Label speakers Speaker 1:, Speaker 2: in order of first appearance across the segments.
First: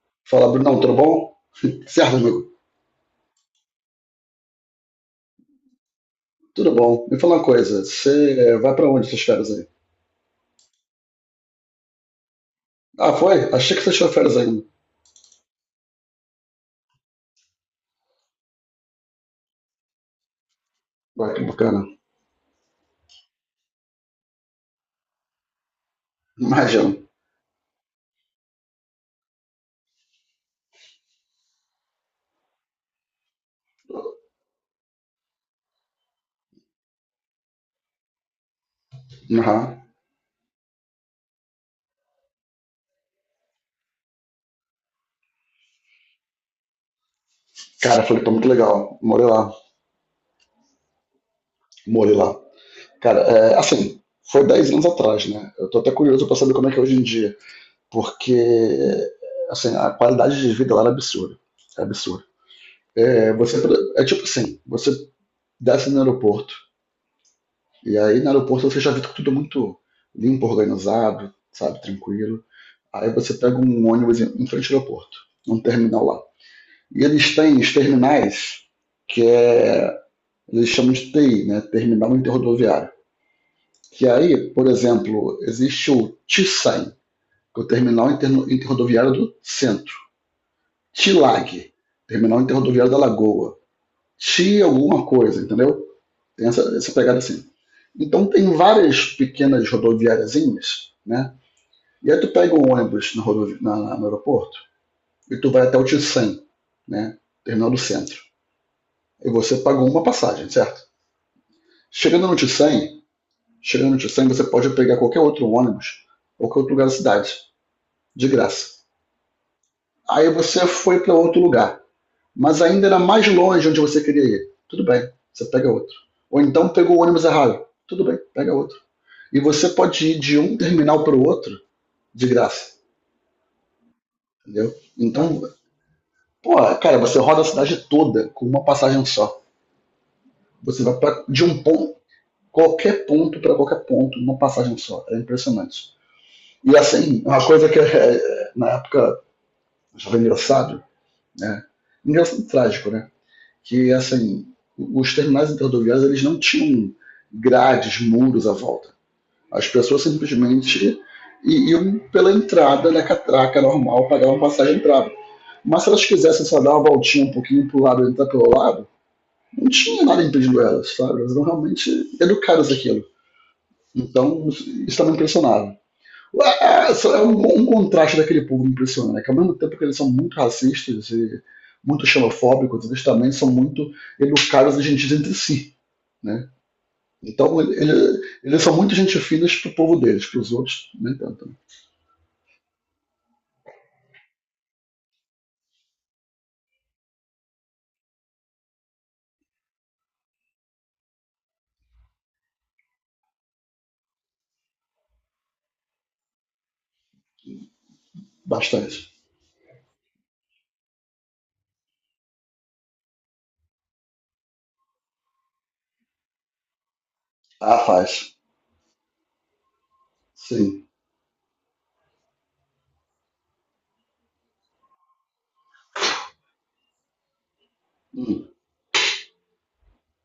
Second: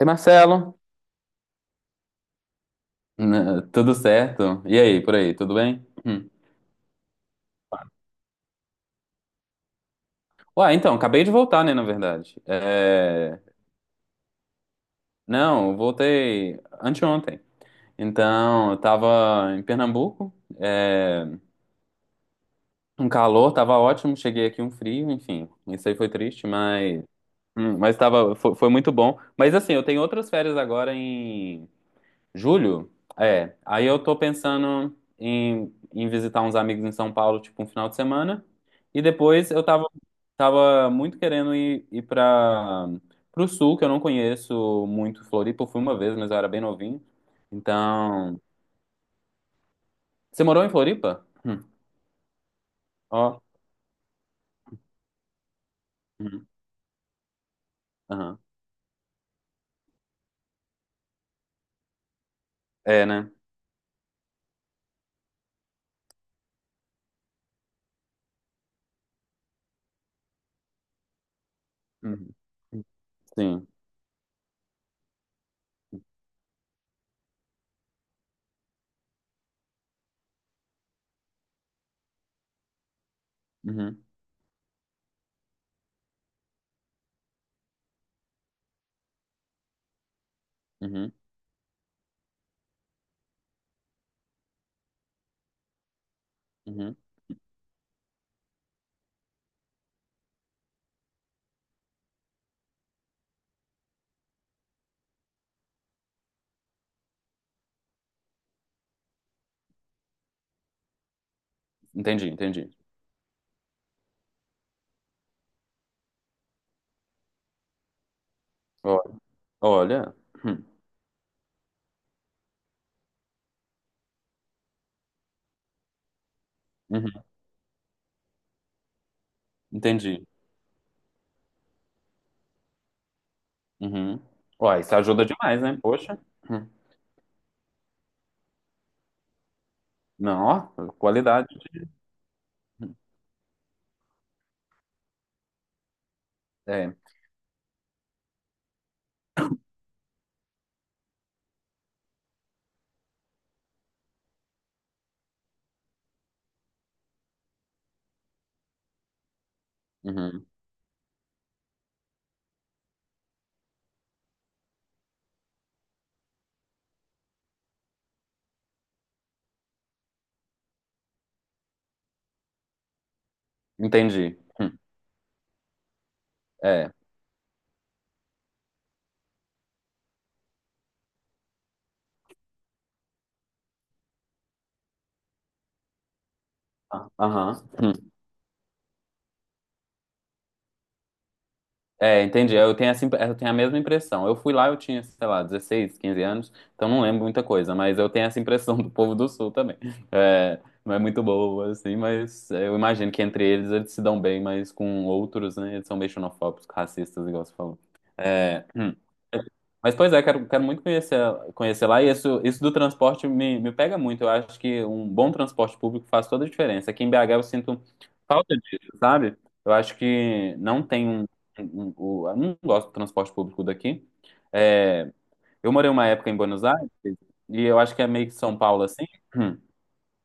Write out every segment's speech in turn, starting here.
Speaker 1: E
Speaker 2: Fala,
Speaker 1: Marcelo,
Speaker 2: Brunão, tudo bom? Certo, amigo.
Speaker 1: né, tudo certo? E aí, por aí, tudo bem? Hum.
Speaker 2: Tudo bom. Me fala uma coisa, você vai pra onde essas férias aí?
Speaker 1: Ué, então, acabei de voltar, né, na verdade.
Speaker 2: Ah, foi?
Speaker 1: É,
Speaker 2: Achei que você tirou férias ainda.
Speaker 1: não, eu voltei anteontem. Então, eu tava em Pernambuco, é,
Speaker 2: Vai, que bacana.
Speaker 1: um calor, tava ótimo, cheguei aqui um frio, enfim, isso aí foi triste,
Speaker 2: Imagino.
Speaker 1: mas, foi muito bom. Mas assim, eu tenho outras férias agora. Julho? É. Aí eu tô pensando em visitar uns amigos em São Paulo, tipo, um final de semana. E depois eu
Speaker 2: Aham.
Speaker 1: tava, tava muito querendo ir pra, pro sul, que eu não conheço muito Floripa. Eu fui uma vez, mas eu era bem novinho.
Speaker 2: Cara, foi
Speaker 1: Então.
Speaker 2: muito legal. Morei lá.
Speaker 1: Você morou em Floripa? Hum.
Speaker 2: Morei lá. Cara,
Speaker 1: Ó.
Speaker 2: é, assim, foi 10 anos atrás, né? Eu tô até curioso pra
Speaker 1: Uhum.
Speaker 2: saber como é que é hoje em dia.
Speaker 1: Aham.
Speaker 2: Porque, assim, a qualidade de vida lá era absurda. É absurda.
Speaker 1: É, né?
Speaker 2: É, você, é tipo assim, você desce no aeroporto. E aí no aeroporto você já vê tudo muito limpo, organizado, sabe,
Speaker 1: Uhum.
Speaker 2: tranquilo. Aí você pega
Speaker 1: Sim.
Speaker 2: um ônibus em frente ao aeroporto, um terminal lá. E eles têm os terminais que é, eles chamam de TI, né, Terminal Interrodoviário.
Speaker 1: Uhum.
Speaker 2: Que aí, por exemplo, existe o t TISAM, que é o Terminal Interrodoviário do Centro. T
Speaker 1: Uhum.
Speaker 2: TILAG, Terminal Interrodoviário da Lagoa. T alguma coisa, entendeu? Tem essa
Speaker 1: Uhum.
Speaker 2: pegada assim. Então tem várias pequenas rodoviáriazinhas, né? E aí tu pega um ônibus no aeroporto e tu vai até o Tissan, né? Terminal do centro. E você pagou uma passagem, certo? Chegando
Speaker 1: Entendi,
Speaker 2: no
Speaker 1: entendi.
Speaker 2: Tissan, chegando no Tissan, você pode pegar qualquer outro ônibus, qualquer outro lugar da cidade, de graça.
Speaker 1: Ó, olha.
Speaker 2: Aí você
Speaker 1: Hum.
Speaker 2: foi para outro lugar, mas ainda era mais longe onde você queria ir. Tudo bem, você pega outro. Ou então pegou o
Speaker 1: Uhum.
Speaker 2: ônibus errado. Tudo bem, pega outro. E você pode ir
Speaker 1: Entendi.
Speaker 2: de um terminal para o outro de graça,
Speaker 1: Uhum.
Speaker 2: entendeu?
Speaker 1: Ó, isso ajuda
Speaker 2: Então,
Speaker 1: demais, né? Poxa.
Speaker 2: pô,
Speaker 1: Hum.
Speaker 2: cara, você roda a cidade toda com uma passagem só.
Speaker 1: Não,
Speaker 2: Você
Speaker 1: ó,
Speaker 2: vai pra, de
Speaker 1: qualidade.
Speaker 2: um ponto,
Speaker 1: Hum.
Speaker 2: qualquer ponto para qualquer ponto, numa passagem só. É impressionante. E
Speaker 1: É.
Speaker 2: assim, uma coisa que é, na época já foi engraçado, né? Engraçado e trágico, né? Que assim, os terminais interrodoviários eles não tinham grades, muros à volta. As pessoas
Speaker 1: Uhum.
Speaker 2: simplesmente iam pela entrada da catraca normal, pagavam passagem e entravam. Mas se elas quisessem só dar uma voltinha um pouquinho pro lado e entrar pelo lado, não tinha nada impedindo elas, sabe? Elas eram realmente educadas aquilo.
Speaker 1: Entendi.
Speaker 2: Então,
Speaker 1: Hum.
Speaker 2: isso estava impressionava.
Speaker 1: É.
Speaker 2: É um contraste daquele povo impressionante, né? Que ao mesmo tempo que eles são muito racistas e muito xenofóbicos, eles também são muito educados e gentis entre si. Né?
Speaker 1: Ah,
Speaker 2: Então,
Speaker 1: aham.
Speaker 2: ele,
Speaker 1: Hum.
Speaker 2: ele, eles são muito gente finas pro povo deles, pros outros, nem tanto.
Speaker 1: É, entendi. Eu tenho essa, eu tenho a mesma impressão. Eu fui lá, eu tinha, sei lá, 16, 15 anos, então não lembro muita coisa, mas eu tenho essa impressão do povo do Sul também. É, não é muito boa, assim, mas eu imagino que entre eles eles se dão bem, mas com outros, né, eles são meio xenofóbicos, racistas, igual você falou. É.
Speaker 2: Bastante.
Speaker 1: Mas, pois é, quero muito conhecer, conhecer lá. E isso do transporte me pega muito. Eu acho que um bom transporte público faz toda a diferença. Aqui em BH eu
Speaker 2: Ah,
Speaker 1: sinto
Speaker 2: faz.
Speaker 1: falta disso, sabe? Eu acho que não
Speaker 2: Sim.
Speaker 1: tem um. Eu não gosto do transporte público daqui. É, eu morei uma época em Buenos Aires, e eu acho que é meio que
Speaker 2: Hum.
Speaker 1: São Paulo assim,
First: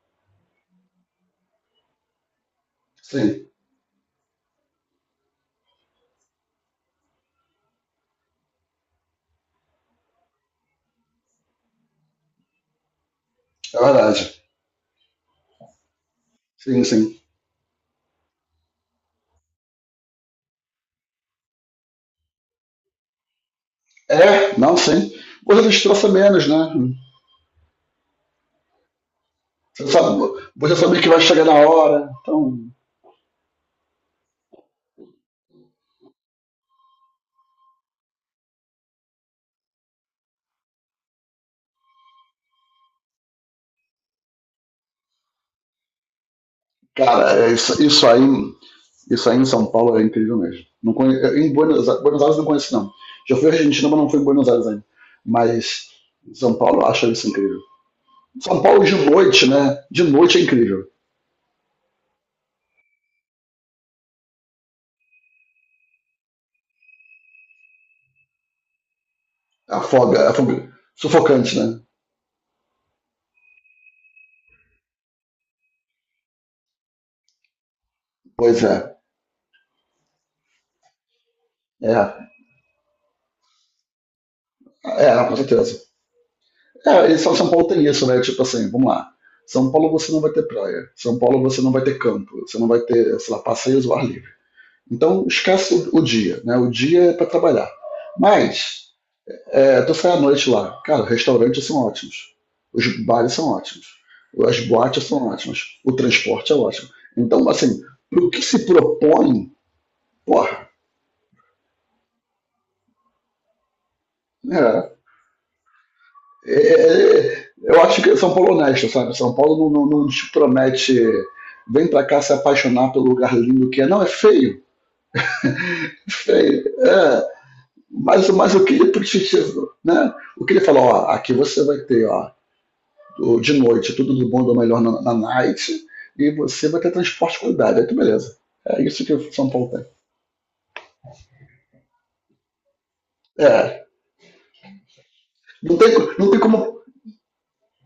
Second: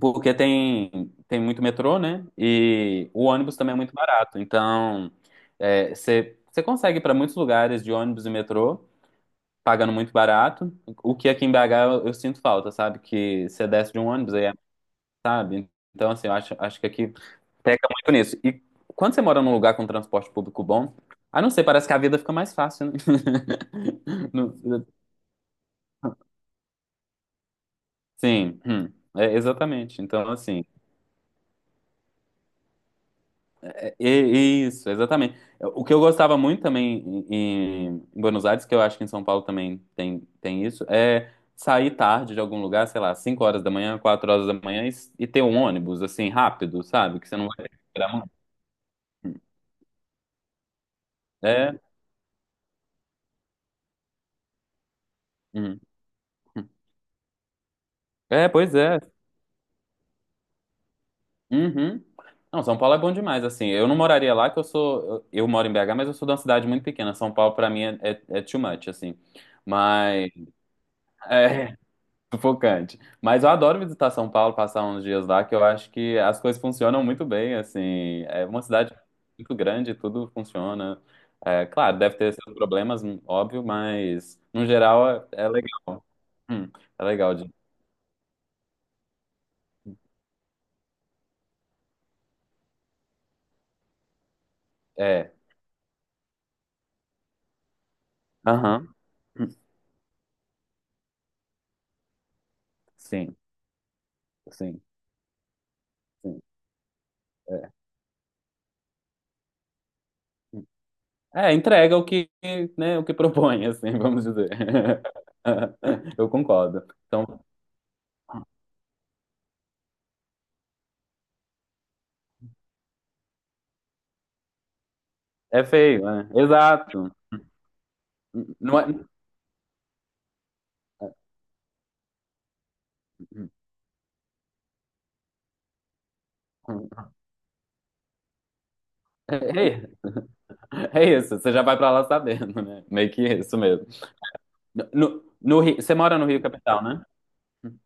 Speaker 1: porque tem, tem muito metrô, né? E o
Speaker 2: Sim.
Speaker 1: ônibus também é muito barato. Então, é, você consegue ir para muitos lugares de ônibus e metrô pagando muito barato. O que aqui em BH eu sinto falta, sabe? Que você
Speaker 2: É
Speaker 1: desce de um ônibus
Speaker 2: verdade.
Speaker 1: aí, é, sabe? Então, assim, eu acho, acho
Speaker 2: Sim,
Speaker 1: que aqui
Speaker 2: sim.
Speaker 1: peca muito nisso. E quando você mora num lugar com transporte público bom, ah, não sei, parece que a vida fica mais fácil, né?
Speaker 2: É, não,
Speaker 1: Não.
Speaker 2: sim. Você destroça menos, né? Hum.
Speaker 1: Sim, é,
Speaker 2: Você
Speaker 1: exatamente.
Speaker 2: sabe,
Speaker 1: Então, assim.
Speaker 2: você sabe que vai chegar na hora. Então,
Speaker 1: Isso, exatamente. O que eu gostava muito também em Buenos Aires, que eu acho que em São Paulo também tem, tem isso, é sair tarde de algum lugar, sei lá, 5 horas da manhã, 4 horas da manhã, e ter um ônibus, assim, rápido, sabe? Que você
Speaker 2: cara,
Speaker 1: não
Speaker 2: é
Speaker 1: vai ter que
Speaker 2: isso, isso
Speaker 1: esperar
Speaker 2: aí.
Speaker 1: muito.
Speaker 2: Isso aí em São Paulo é incrível mesmo. Não conhe... Em
Speaker 1: É,
Speaker 2: Buenos Aires, Buenos Aires eu não conheço, não. Já fui à Argentina, mas não fui em Buenos Aires ainda.
Speaker 1: uhum.
Speaker 2: Mas em São Paulo eu acho isso incrível.
Speaker 1: É,
Speaker 2: São
Speaker 1: pois
Speaker 2: Paulo de
Speaker 1: é.
Speaker 2: noite, né? De noite é incrível.
Speaker 1: Uhum. Não, São Paulo é bom demais, assim. Eu não moraria lá, que eu sou. Eu moro em BH, mas eu sou de uma cidade muito pequena. São Paulo, pra mim, é too much, assim.
Speaker 2: A foga,
Speaker 1: Mas.
Speaker 2: a sufocante, né?
Speaker 1: É, sufocante. Mas eu adoro visitar São Paulo, passar uns dias lá, que eu acho que as coisas funcionam muito bem, assim. É
Speaker 2: Pois
Speaker 1: uma
Speaker 2: é.
Speaker 1: cidade muito grande, tudo funciona. É, claro, deve
Speaker 2: É,
Speaker 1: ter seus problemas, óbvio, mas no geral é,
Speaker 2: é, com
Speaker 1: é
Speaker 2: certeza.
Speaker 1: legal. Hum, é
Speaker 2: É, e
Speaker 1: legal
Speaker 2: São São
Speaker 1: de.
Speaker 2: Paulo tem isso, né? Tipo assim, vamos lá. São Paulo você não vai ter praia. São Paulo você não vai ter campo. Você não vai ter, sei lá, passeios ao ar livre. Então
Speaker 1: É.
Speaker 2: esquece o dia, né? O dia é para trabalhar. Mas
Speaker 1: Aham. Hum,
Speaker 2: é, tu sai à noite lá, cara, restaurantes são ótimos. Os bares
Speaker 1: sim,
Speaker 2: são ótimos. As
Speaker 1: sim,
Speaker 2: boates são ótimas. O
Speaker 1: sim.
Speaker 2: transporte é ótimo. Então,
Speaker 1: É.
Speaker 2: assim, pro que se propõe, porra,
Speaker 1: É, entrega o que, né, o que propõe, assim, vamos dizer.
Speaker 2: né?
Speaker 1: Eu
Speaker 2: é,
Speaker 1: concordo. Então,
Speaker 2: é, eu acho que São Paulo é honesto, sabe? São Paulo não te promete vem pra cá se apaixonar pelo lugar lindo que é. Não, é feio.
Speaker 1: é
Speaker 2: É
Speaker 1: feio, né?
Speaker 2: feio.
Speaker 1: Exato.
Speaker 2: É. Mas o que
Speaker 1: Não é...
Speaker 2: ele precisa, né? O que ele falou, ó, aqui você vai ter, ó,
Speaker 1: hum,
Speaker 2: de noite, tudo do bom do melhor na night, e você vai
Speaker 1: hum.
Speaker 2: ter transporte de qualidade. Aí tu beleza. É isso que São
Speaker 1: É
Speaker 2: Paulo tem.
Speaker 1: isso. É isso, você já vai pra lá sabendo, né? Meio que isso
Speaker 2: É.
Speaker 1: mesmo. No, no
Speaker 2: Não
Speaker 1: Rio,
Speaker 2: tem,
Speaker 1: você mora no
Speaker 2: não tem
Speaker 1: Rio
Speaker 2: como
Speaker 1: Capital, né?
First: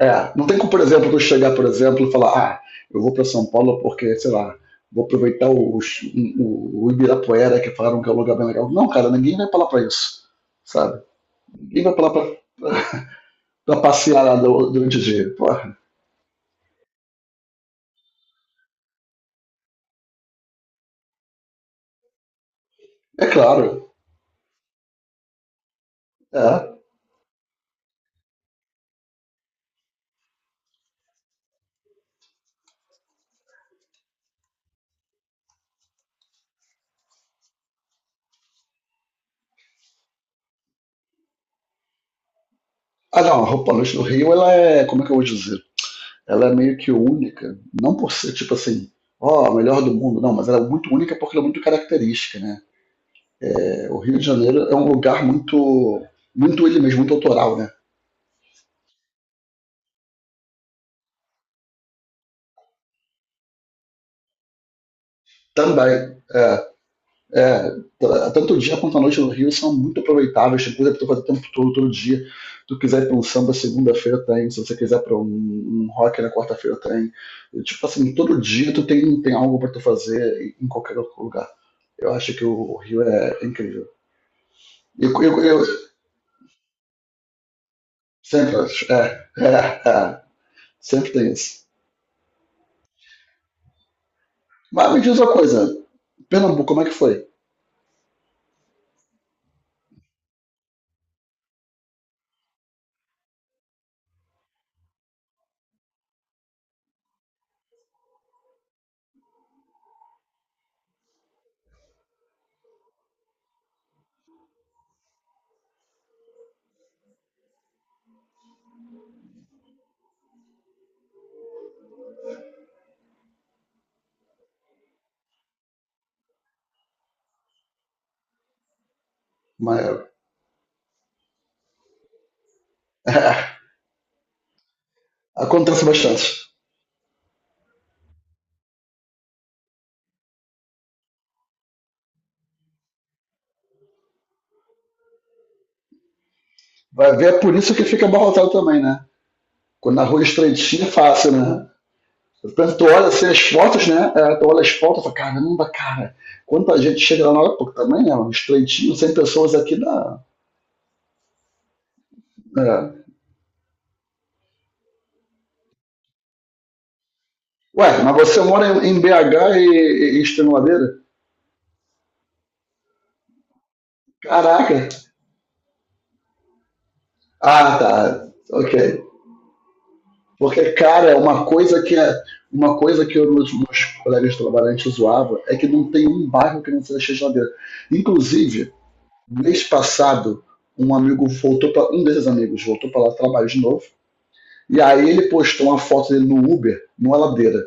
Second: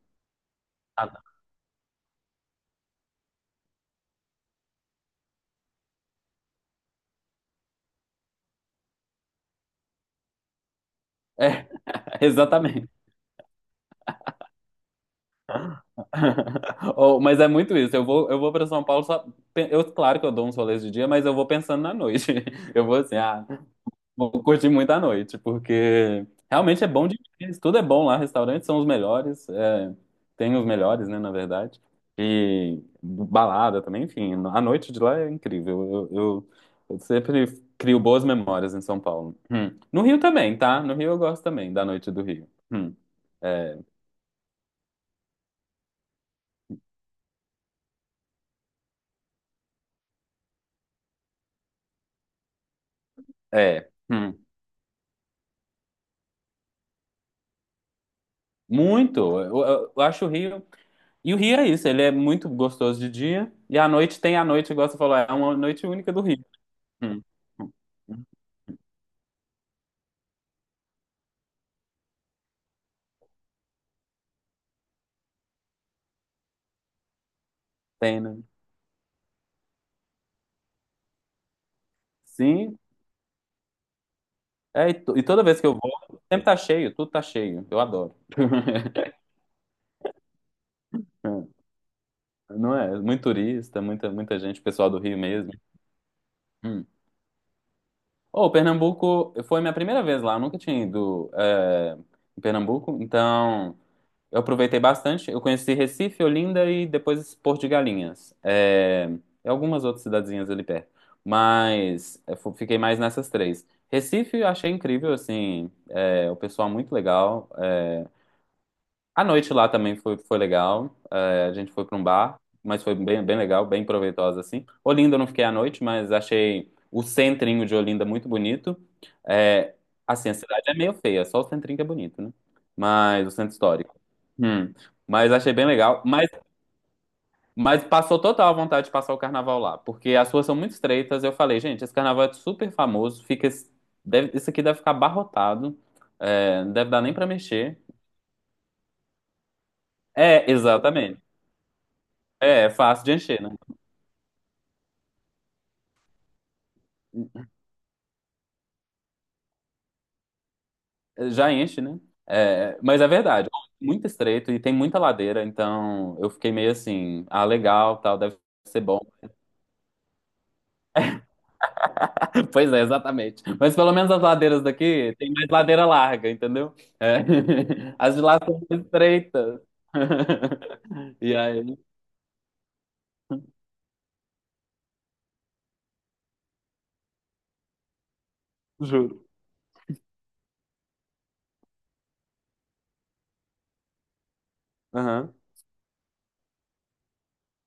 Speaker 2: É, não tem como, por
Speaker 1: Ah,
Speaker 2: exemplo, eu
Speaker 1: tá.
Speaker 2: chegar, por exemplo, e falar, ah, eu vou para São Paulo porque, sei lá, vou aproveitar o Ibirapuera, que falaram que é um lugar bem legal. Não, cara, ninguém vai pra lá pra isso, sabe?
Speaker 1: É,
Speaker 2: Ninguém vai pra lá pra,
Speaker 1: exatamente.
Speaker 2: pra passear lá durante o dia. Porra,
Speaker 1: Oh, mas é muito isso. Eu vou para São Paulo só. Eu, claro que eu dou uns rolês de dia, mas eu vou pensando na noite. Eu vou assim,
Speaker 2: é
Speaker 1: ah,
Speaker 2: claro,
Speaker 1: vou curtir muito a noite, porque
Speaker 2: é.
Speaker 1: realmente é bom demais. Tudo é bom lá, restaurantes são os melhores, é, tem os melhores, né, na verdade. E balada também, enfim, a noite de lá é incrível. Eu, eu- eu sempre crio boas memórias em São Paulo. Hum. No Rio também, tá? No Rio eu gosto também da noite do Rio. Hum.
Speaker 2: Ah, não, a Roupa
Speaker 1: É,
Speaker 2: Noite do Rio, ela é, como é que eu vou dizer? Ela é meio que única, não por ser, tipo assim, ó, a melhor do mundo, não, mas ela é muito única porque ela é muito característica, né? É,
Speaker 1: é,
Speaker 2: o Rio de Janeiro é um lugar muito, muito ele mesmo, muito autoral, né?
Speaker 1: muito. Eu acho o Rio. E o Rio é isso, ele é muito gostoso de dia, e à noite tem a noite, igual você falou, é uma noite única
Speaker 2: Também.
Speaker 1: do Rio.
Speaker 2: É,
Speaker 1: Hum.
Speaker 2: é,
Speaker 1: Hum.
Speaker 2: t- tanto o dia quanto a noite no Rio são muito aproveitáveis, tem coisa pra tu fazer o tempo todo, todo dia. Se tu quiser ir pra um samba segunda-feira tem, se você quiser pra um rock na quarta-feira tem. E, tipo assim,
Speaker 1: Tem, né?
Speaker 2: todo dia tu tem algo pra tu fazer em qualquer outro lugar. Eu acho que
Speaker 1: Sim.
Speaker 2: o Rio é incrível.
Speaker 1: É, e,
Speaker 2: eu,
Speaker 1: e
Speaker 2: eu-
Speaker 1: toda vez
Speaker 2: eu
Speaker 1: que eu vou, sempre tá cheio, tudo tá cheio. Eu adoro.
Speaker 2: sempre acho, sempre tem isso.
Speaker 1: Não é? Muito turista, muita, muita gente, pessoal
Speaker 2: Mas
Speaker 1: do
Speaker 2: me diz
Speaker 1: Rio
Speaker 2: uma
Speaker 1: mesmo.
Speaker 2: coisa, Pernambuco, como é
Speaker 1: Hum.
Speaker 2: que foi?
Speaker 1: Oh, Pernambuco foi minha primeira vez lá, eu nunca tinha ido é, em Pernambuco, então eu aproveitei bastante. Eu conheci Recife, Olinda e depois Porto de Galinhas. É, e algumas outras cidadezinhas ali perto. Mas eu fiquei mais nessas três. Recife eu achei incrível, assim, é, o pessoal muito legal. A noite lá também foi, foi legal. É, a gente foi para um bar, mas foi bem, bem legal, bem proveitosa assim. Olinda eu não fiquei à noite, mas achei o centrinho de Olinda muito bonito. É,
Speaker 2: Mas,
Speaker 1: assim, a cidade é meio feia, só o centrinho que é bonito, né? Mas o centro histórico. Hum. Mas achei bem
Speaker 2: acontece
Speaker 1: legal.
Speaker 2: bastante.
Speaker 1: Mas passou total a vontade de passar o carnaval lá, porque as ruas são muito estreitas. Eu falei, gente, esse carnaval é super famoso, fica, deve, isso aqui deve ficar abarrotado, é, não deve dar nem
Speaker 2: Vai
Speaker 1: para
Speaker 2: ver, é por isso
Speaker 1: mexer.
Speaker 2: que fica abarrotado também, né? Quando na rua
Speaker 1: É,
Speaker 2: estreitinha é
Speaker 1: exatamente.
Speaker 2: fácil, né?
Speaker 1: É, é
Speaker 2: Portanto, tu
Speaker 1: fácil
Speaker 2: olha
Speaker 1: de
Speaker 2: assim, as
Speaker 1: encher, né?
Speaker 2: fotos, né? É, tu olha as fotos e fala, caramba, cara, quanta gente chega lá na hora, pô, também é um estreitinho, 100 pessoas aqui na.
Speaker 1: Já enche, né? É,
Speaker 2: É.
Speaker 1: mas é verdade, muito estreito e tem muita ladeira, então eu fiquei meio assim, ah, legal,
Speaker 2: Ué, mas
Speaker 1: tal, deve
Speaker 2: você
Speaker 1: ser
Speaker 2: mora
Speaker 1: bom.
Speaker 2: em BH e Extremadeira?
Speaker 1: Pois é, exatamente. Mas pelo menos as ladeiras
Speaker 2: Caraca!
Speaker 1: daqui tem mais ladeira larga, entendeu? É.
Speaker 2: Ah,
Speaker 1: As de
Speaker 2: tá.
Speaker 1: lá são
Speaker 2: Ok.
Speaker 1: mais estreitas.
Speaker 2: Porque, cara,
Speaker 1: E
Speaker 2: uma
Speaker 1: aí,
Speaker 2: coisa que é. Uma coisa que meus colegas de trabalho a gente zoava é que não tem um bairro que não seja cheio de. Inclusive,
Speaker 1: juro.
Speaker 2: mês passado, um amigo voltou para um desses amigos voltou para lá trabalho de novo. E aí ele
Speaker 1: Aham.
Speaker 2: postou uma foto dele no Uber, numa ladeira.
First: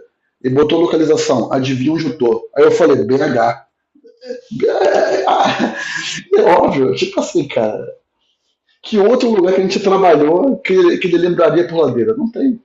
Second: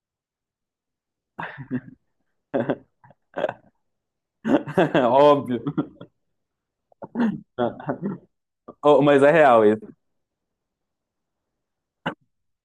Speaker 2: E botou localização, adivinha onde eu tô. Aí eu falei, BH. É, é
Speaker 1: Óbvio.
Speaker 2: é, óbvio, tipo assim, cara. Que
Speaker 1: Oh, mas
Speaker 2: outro
Speaker 1: é
Speaker 2: lugar que
Speaker 1: real
Speaker 2: a gente trabalhou que ele lembraria por ladeira? Não tem.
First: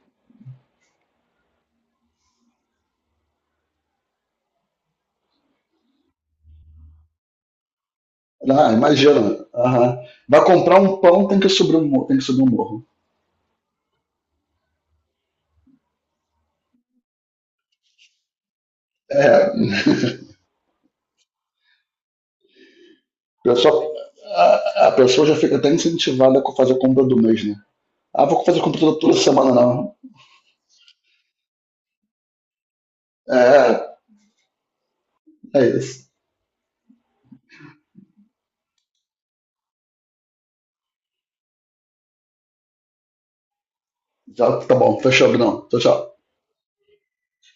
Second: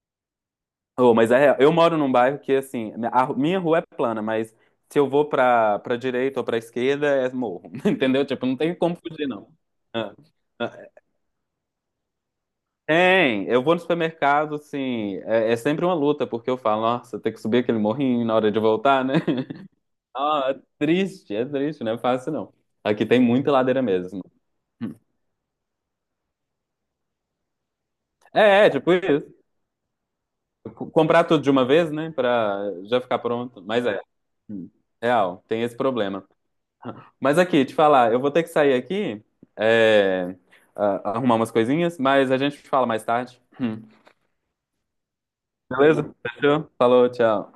Speaker 1: Oh, mas é, real. Eu moro num bairro que, assim, a minha rua é plana, mas se eu vou pra direita ou pra esquerda, é morro, entendeu? Tipo, não
Speaker 2: Ah,
Speaker 1: tem como
Speaker 2: imagina.
Speaker 1: fugir, não.
Speaker 2: Aham.
Speaker 1: Ah,
Speaker 2: Vai
Speaker 1: ah,
Speaker 2: comprar um pão, tem que subir um morro.
Speaker 1: Tem, eu vou no supermercado, assim, é, é sempre uma luta, porque eu falo, nossa, tem que subir aquele morrinho na hora de voltar, né?
Speaker 2: É.
Speaker 1: Ah, é triste, não é fácil, não. Aqui tem
Speaker 2: A
Speaker 1: muita ladeira
Speaker 2: pessoa,
Speaker 1: mesmo.
Speaker 2: a pessoa já fica até incentivada a fazer a compra do mês, né? Ah, vou fazer
Speaker 1: É, é, tipo
Speaker 2: computador toda
Speaker 1: isso.
Speaker 2: semana, não.
Speaker 1: Comprar tudo de uma vez, né, pra já ficar pronto, mas
Speaker 2: É,
Speaker 1: é. Hum, Real, tem
Speaker 2: é
Speaker 1: esse
Speaker 2: isso.
Speaker 1: problema. Mas aqui, te falar, eu vou ter que sair aqui, é, arrumar umas coisinhas, mas a gente fala mais tarde. Hum.
Speaker 2: Já tá bom, fechou, Bruno. Tchau,
Speaker 1: Beleza?
Speaker 2: tchau.
Speaker 1: Fechou? Falou, tchau.